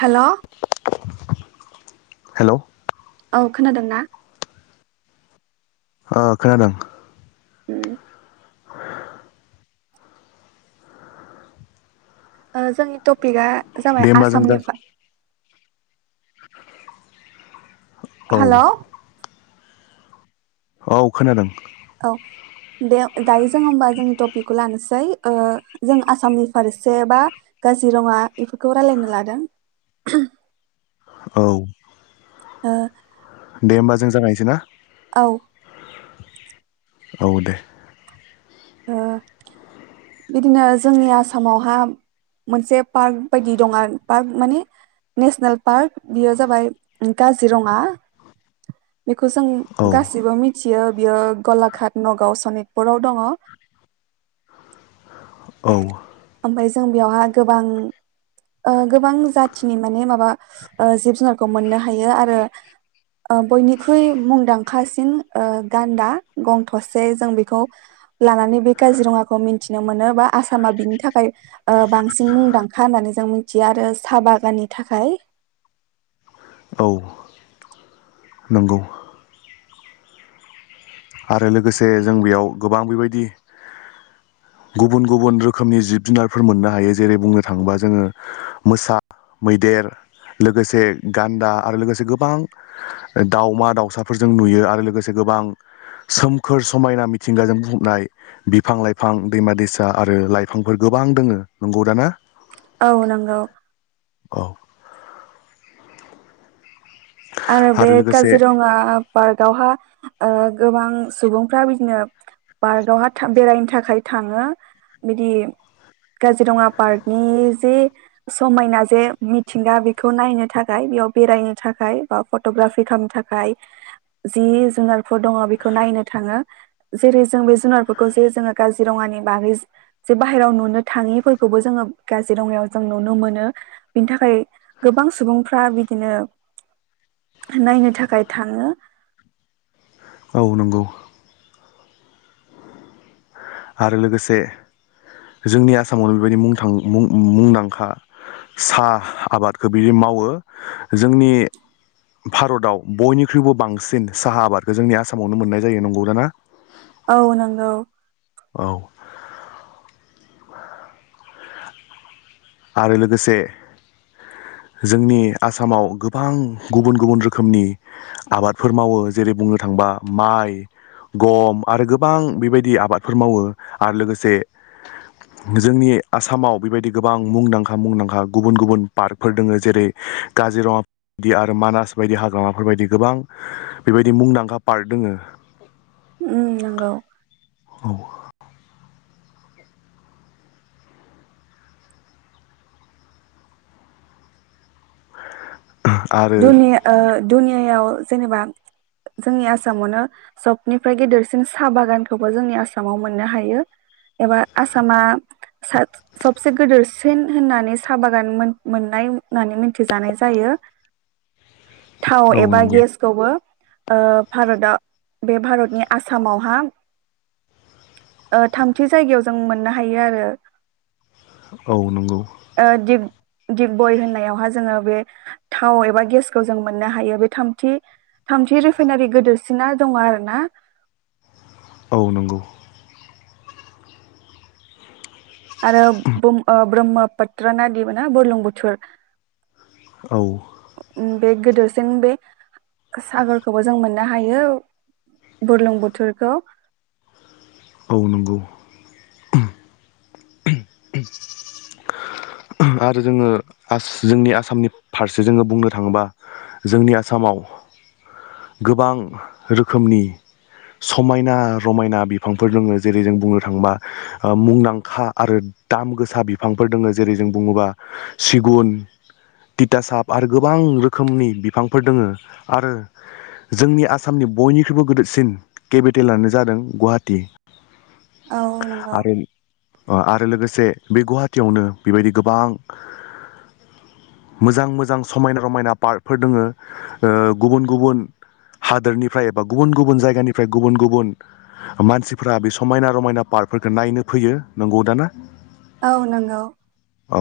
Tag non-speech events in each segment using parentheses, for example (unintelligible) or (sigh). Hello. Hello. खोनादों ना। औ खोनादों नोंथां। जोंनि टपिकआ। जाबाय दे होमबा जों जा आसामनिफ्राय। औ हेलौ। औ खोनादों। औ दे दायो जों होमबा जोंनि टपिकखौ लानोसै जों आसामनि फारसे बा काजिरङा बेफोरखौ रायलायनो लादों। औ। औ। दे होमबा जों जागानोसैय ना। औ। औ दे। बिदिनो जोंनि आसामावहा मोनसे पार्क बायदि दं पार्क माने नेसनेल पार्क बेयो जाबाय काजिरङा। बेखौ जों औ गासिबो मिथिगौ। बियो बियो गलाघाट नगाव सनितपुराव दङ। औ। ओमफ्राय जों बेयावहा गोबां गोबां जाथिनि माने माबा जिब जुनारखौ मोननो हायो आरो बयनिख्रुइ मुंदांखासिन गान्दा गं थसे जों बेखौ। लानानै बे काजिरङाखौ मिथिनो मोनो बा आसामा बिनि थाखाय बांसिन मुंदांखा होननानै जों मिथियो आरो साहा बागाननि थाखाय। औ नंगौ आरो लोगोसे जों बेयाव गोबां बेबायदि गुबुन गुबुन रोखोमनि जिब जुनारफोर मोननो हायो जेरै बुंनो थाङोबा जोङो मोसा मैदेर लोगोसे गान्दा आरो लोगोसे गोबां दाावमा दावसाफोरखौनुयो आरो लोगोसे गोबां। सोमखोर समायना मिथिंगाजों बुंफबनाय बिफां लाइफां दैमा दैसा आरो लाइफांफोर गोबां दङ नंगौ दा ना। औ नंगौ। औ। आरो बे काजिरंङा पार्कआवहा। गोबां सुबुंफ्रा बिदिनो पार्कआवहाय बेरायनो थाखाय थाङो बिदि काजिरङा पार्कनि जे समायना जे मिथिंगा बेखौ नायनो थाखाय बेयाव बेरायनो थाखाय। बा फटग्राफि खालामनो थाखाय जि जुनारफोर दङ बेखौ नायनो थाङो जेरै जों बे जुनारफोरखौ जे जोंङो काजिरंङानि बागै जे बाहेरायाव नुनो थाङिफोरखौबो जोङो काजिरंङायाव जों नुनो मोनो बिनि थाखाय गोबां सुबुंफ्रा बिदिनो। नायनो थाखाय थाङो। औ नंगौ। आरो लोगोसे जोंनि आसामावनो बेबायदि मुंदांखा साहा आबादखौ बिदि मावो जोंनि भारताव बयनिख्रुइबो बांसिन साहा आबादखौ जोंनि आसामावनो मोननाय जायो नंगौ दा ना। औ नंगौ। औ। आरो लोगोसे जोंनि आसामाव गोबां गुबुन गुबुन रोखोमनि आबादफोर मावो जेरै बुंनो थांङोबा माइ गम आरो गोबां बेबायदि आबादफोर मावो आरो लोगोसे जोंनि आसामाव बेबायदि गोबां। गोबां मुंदांखा मुंदांखा गुबुन गुबुन पार्कफोर दङ जेरै काजिरंङा बायदि आरो मानास बायदि हाग्रामाफोर बायदि गोबां बेबायदि मुंदांखा पार्क दङ। उम नंगौ। ग (inaudible) आरो दुनिया। दुनियायाव जेनेबा जोंनि आसामावनो बयनिफ्राय गेदेरसिन साहा बागानखौबो जोंनि आसामाव मोननो हायो एबा आसामा सबसे गिदेरसिन होननानै साहा बागान मोननाय होननानै मिथिजानाय जायो। थाव औ एबा नंगौ गेसखौबो ओ भारता बे भारतनि आसामावहा थामथि जायगायाव जों मोननो हायो आरो औ नंगौ दिप बय होननायावहा जोङो बे था थाव एबा गेसखौ जों मोननो हायो बे थाथि थामथि रिफाइनारि गोदिरसिना दङ आरो ना औ नंगौ आरो बुं ओ ब्रह्मपुत्रा नादिब ना बुलुं बुथुर औ बे गोदोरसिन बे सागोरखौबो जों मोननो हायो बुरलुंबुथुरखौ औ नंगौ आरो जोङो आस जोंनि आसामनि फारसे जोङो बुंनो थाङोबा जोंनि आसामाव गोबां रोखोमनि समायना रमायना बिफांफोर दोङ जेरै जों बुंनो थाङोबा मुंदांखा आरो दाम गोसा बिफांफोर दङ जेरै जों बुङोबा सिगुन तिथासाब आरो गोबां रोखोमनि बिफांफोर दङो आरो जोंनि आसामनि बयनिख्रुइबो गोदोसिन केपिटेलानो जादों गुवाहाटी औ नंगौ अ आरो लोगोसे बे गुवाहाटियावनो बेबायदि गोबां मोजां मोजां समायना रमायना पार्कफोर दोङो गुबुन गुबुन हादोरनिफ्राय एबा गुबुन गुबुन जायगानिफ्राय गुबुन गुबुन मानसिफोरा बे समायना रमायना पार्कफोरखौ नायनो फैयो नंगौ दाना औ नोंगौ औ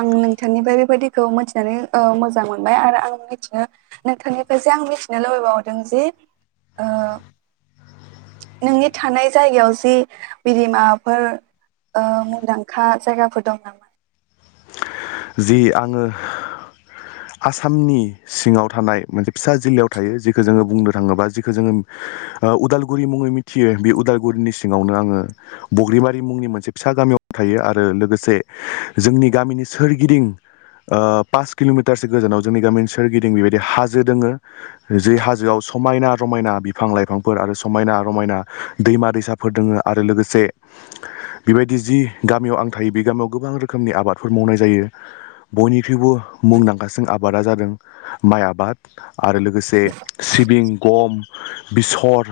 आं नोंथांनिफ्राय बेबायदिखौ मिथिनानै ओ मोजां मोनबाय आरो आं मिथिनो नोंथांनिफ्रायसो आं मिथिनो लुबैबावदों जे ओ नोंनि थानाय जायगायाव जि बिदिमाफोर मुंदांखा जायगाफोर दं नामा जि आङो आसामनि सिङाव थानाय मोनसे फिसा जिल्लायाव थायो जिखौ जोङो बुंनो थाङोबा जिखौ जोङो उदालगुरि मुङै मिथियो बे उदालगुरिनि सिङावनो आङो बग्रिबारि मुंनि मोनसे फिसा गामियाव थायो आरो लोगोसे जोंनि गामिनि सोरगिदिं ओ पास किल'मिटारसो गोजानाव जोंनि गामिनि सोरगिदिं बेबायदि हाजो दोङो जे हाजोआव समायना रमायना बिफां लाइफांफोर आरो समायना रमायना दैमा दैसाफोर दङो आरो लोगोसे बेबायदि जि गामियाव आं थायो बे गामियाव गोबां रोखोमनि आबादफोर मावनाय जायो बयनिख्रुइबो मुंदांखासिन आबादा जादों माइ आबाद आरो लोगोसे सिबिं गम बेसर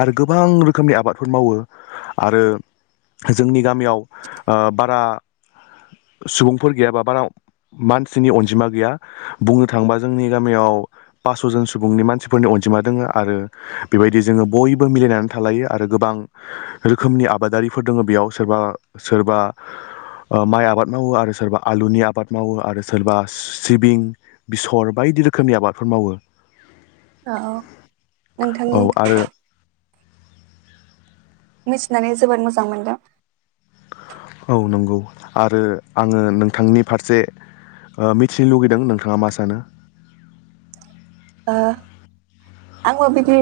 आरो गोबां रोखोमनि आबादफोर मावो आरो जोंनि गामियाव ओ बारा सुबुंफोर गैयाबा बारा मानसिनि अनजिमा गैया बुंनो थाङोबा जोंनि गामियाव पासस'जन सुबुंनि मानसिफोरनि अनजिमा दोङो आरो बेबायदि जोङो बयबो मिलायनानै थालायो आरो गोबां रोखोमनि आबादारिफोर दोङो बेयाव सोरबा सोरबा ओ माइ आबाद मावो आरो सोरबा आलुनि आबाद मावो आरो सोरबा सिबिं बेसर बायदि रोखोमनि आबादफोर मावो ओ औ औ नोंथांनि आरो मिथिनानै जोबोद मोजां मोनदों औ नंगौ आरो आङो नोंथांनि फारसे मिथिनो लुगैदों नोंथाङा मा सानो ओ आंबो बिदि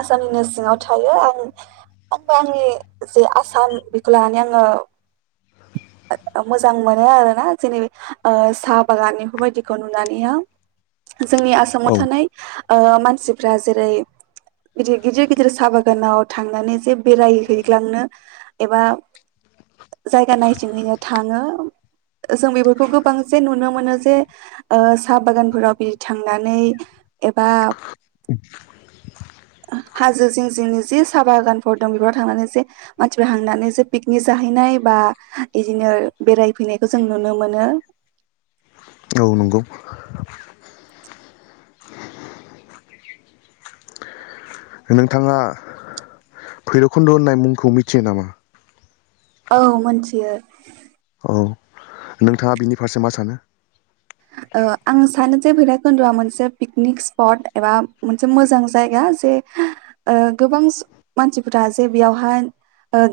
आसामनिनो सिङाव थायो आं आमफाय आंनि जे आसाम बेखौ लानानै आङो मोजां मोनो आरोना जेनै साहा बागान बेफोरबायदिखौ नुनानैआ जोंनि आसामाव औ थानाय ओ मानसिफ्रा जेरै गिदिर गिदिर साहा बागानाव थांनानै जे बेरायहैग्लांनो एबा जायगा नाय थाङो जों बेफोरखौ गोबां जे नुनो मोनो जे साहा बागानफोराव बिदि थांनानै एबा हाजो जिं- जिंनि जि साहा बागानफोर दं बेफोराव थांनानै जे मानसिफोर हांनानै जे पिकनिक जाहैनाय बा बिदिनो बेरायफैनायखौ जों नुनो मोनो। औ नंगौ। नोंथाङा भैरबखुन्द' होननाय मुंखौ मिथियो नामा? औ मोनथियो। औ नोंथाङा बिनि फारसे मा सानो? ओ आं सानो जे भैराबखुन्द'आ मोनसे पिकनिक स्पट एबा मोनसे मोजां जायगा जे ओ गोबां मानसिफोरा जे बेयावहाय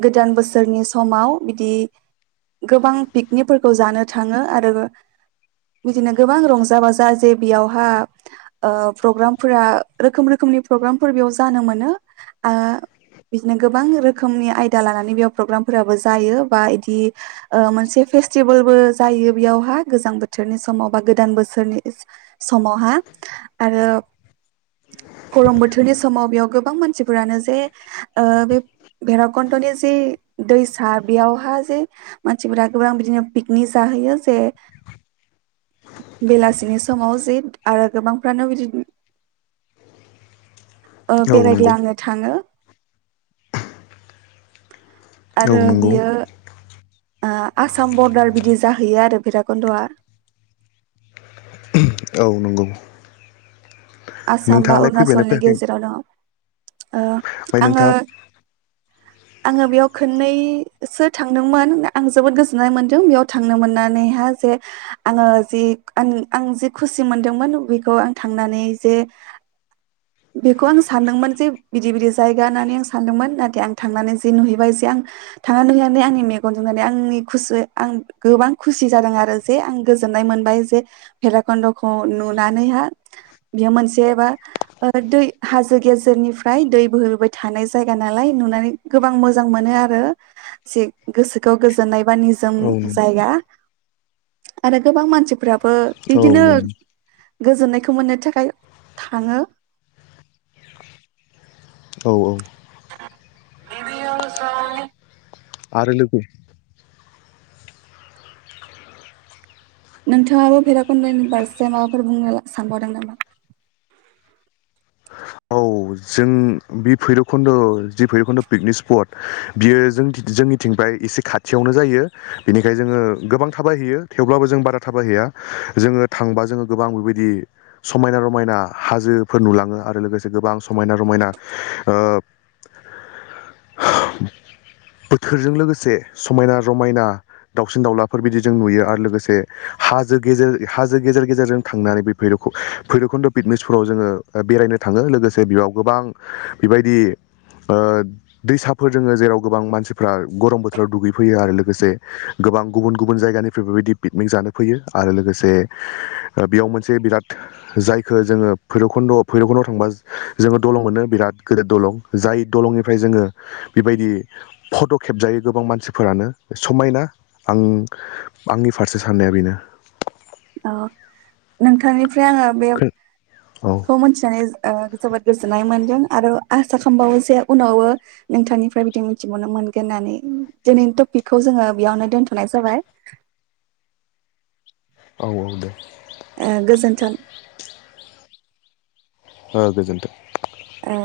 गोदान बोसोरनि समाव बिदि गोबां पिकनिकफोरखौ जानो थाङो आरो बिदिनो गोबां रंजा- बाजा जे बेयावहा प्रग्रामफोरा रोखोम- रोखोमनि प्रग्रामफोर बेयाव जानो मोनो। बिदिनो गोबां रोखोमनि आयदा लानानै बेयाव प्रग्रामफोराबो जायो बा बिदि मोनसे फेस्टिभेलबो जायो बेयावहा गोजां बोथोर बोथोरनि समाव बा गोदान बोसोरनि समावहा आरो गरम बोथोरनि समाव बेयाव गोबां मानसिफोरानो जे ओ बे भैराबकन्न्दनि जे दैसा बेयावहा जे मानसिफोरा गोबां बिदिनो पिकनिक जाहैयो जे बेलासिनि समाव जि आरो गोबांफ्रानो बिदि ओ औ नंगौ बेरायग्लांनो थाङो। औ आरो नंगौ बियो आसाम बरदार बिदि जाहैयो आरो भैराबकन्द'आ। औ नंगौ आसाम बा नोंथाङालाय फैबायना अरुणाचलनि फैयाखै गेजेराव दङ। ओ ओमफ्राय आङो नोंथाङा आङो बेयाव खननैसो थांदोंमोन। आं जोबोद गोजोननाय मोनदों बेयाव थांनो मोननानैहा जे आङो जि आं -आं जि खुसि मोनदोंमोन बेखौ आं थांनानै जे बेखौ आं सानदोंमोन जे बिदि -बिदि जायगा होननानै आं सानदोंमोन नाथाय आं थांनानै जे नुहैबाय जे आं थांनानै नुहैनानै आंनि मेगनजोंनानै आंनि खुस -आं गोबां खुसि जादों आरो जे आं गोजोननाय मोनबाय जे भैेराकन्द'खौ नुनानैहा। बेयो मोनसेबा दै हाजो गेजेरनिफ्राय दै बोहोबोबाय थानाय जायगा नालाय नुनानै गोबां मोजां मोनो आरो जे गोसोखौ गोजोननाय बा निजोम औ नंगौ जायगा आरो गोबां मानसिफ्रा औ बिदिनो नंगौ गोजोन्नायखौ मोननो थाखाय (unintelligible) थाङो। औ औ (unintelligible) आरो (unintelligible) नोंथाङाबो भैेराकुन्दनि फारसे माबाफोर बुंनो सानबावदों नामा? औ जों बि भैराबखुन्द' जि भैरबखुन्द' पिकनिक स्पट बियो जों- जोंनिथिंफ्राय एसे खाथियावनो जायो बेनिखायनो जोङो गोबां थाबाय हैैयो थेवब्लाबो जों बारा थाबाय हैैया जोङो थांबा जोङो गोबां बेबायदि समायना- रमायना हाजोफोर नुलाङो आरो लोगोसे गोबां सम समायना- रमायना ओ बोथोरजों लोगोसे समायना- रमायना दाावसिन -दाउलाफोर बिदि जों नुयो आरो लोगोसे हाजो गेजेर हाजो गेजेर गेजेरजों थांनानै बे भैर -भैरबकुन्द' पिकनिक स्पटाव जोङो बेरायनो थाङो लोगोसे बेयाव गोबां बेबायदि दैसाफोर दोङो। जेराव गोबां मानसिफ्रा गरम बोथोराव दुगैफैयो आरो लोगोसे गोबां गुबुन गुबुन जायगानिफ्राय बेबायदि पिकनिक जानो फैयो आरो लोगोसे बेयाव मोनसे बिराद जायखौ जोङो भैराबखुन्द भैरबखुन्दआव थांबा जोङो दलं मोनो बिराद गेदेर दलं जाय दलंनिफ्राय जोङो बेबायदि फट' खेबजायो गोबां मानसिफोरानो समायना आं आंनि फारसे साननाया बेनो। औ नोंथांनि ओमफ्राय आङो औ बेखौ मिथिनानै जोबोद गोजोननाय मोनदों आरो आसा खालामबावो जे उनावबो नोंथांनिफ्राय बिदि मिथिबावनो मोनगोन होननानै दिनैनि टपिकखौ जोङो बेयावनो दोनथ'नाय जाबाय। औ औ दे। ओ गोजोन्थों। ओ गोजोन्थों। औ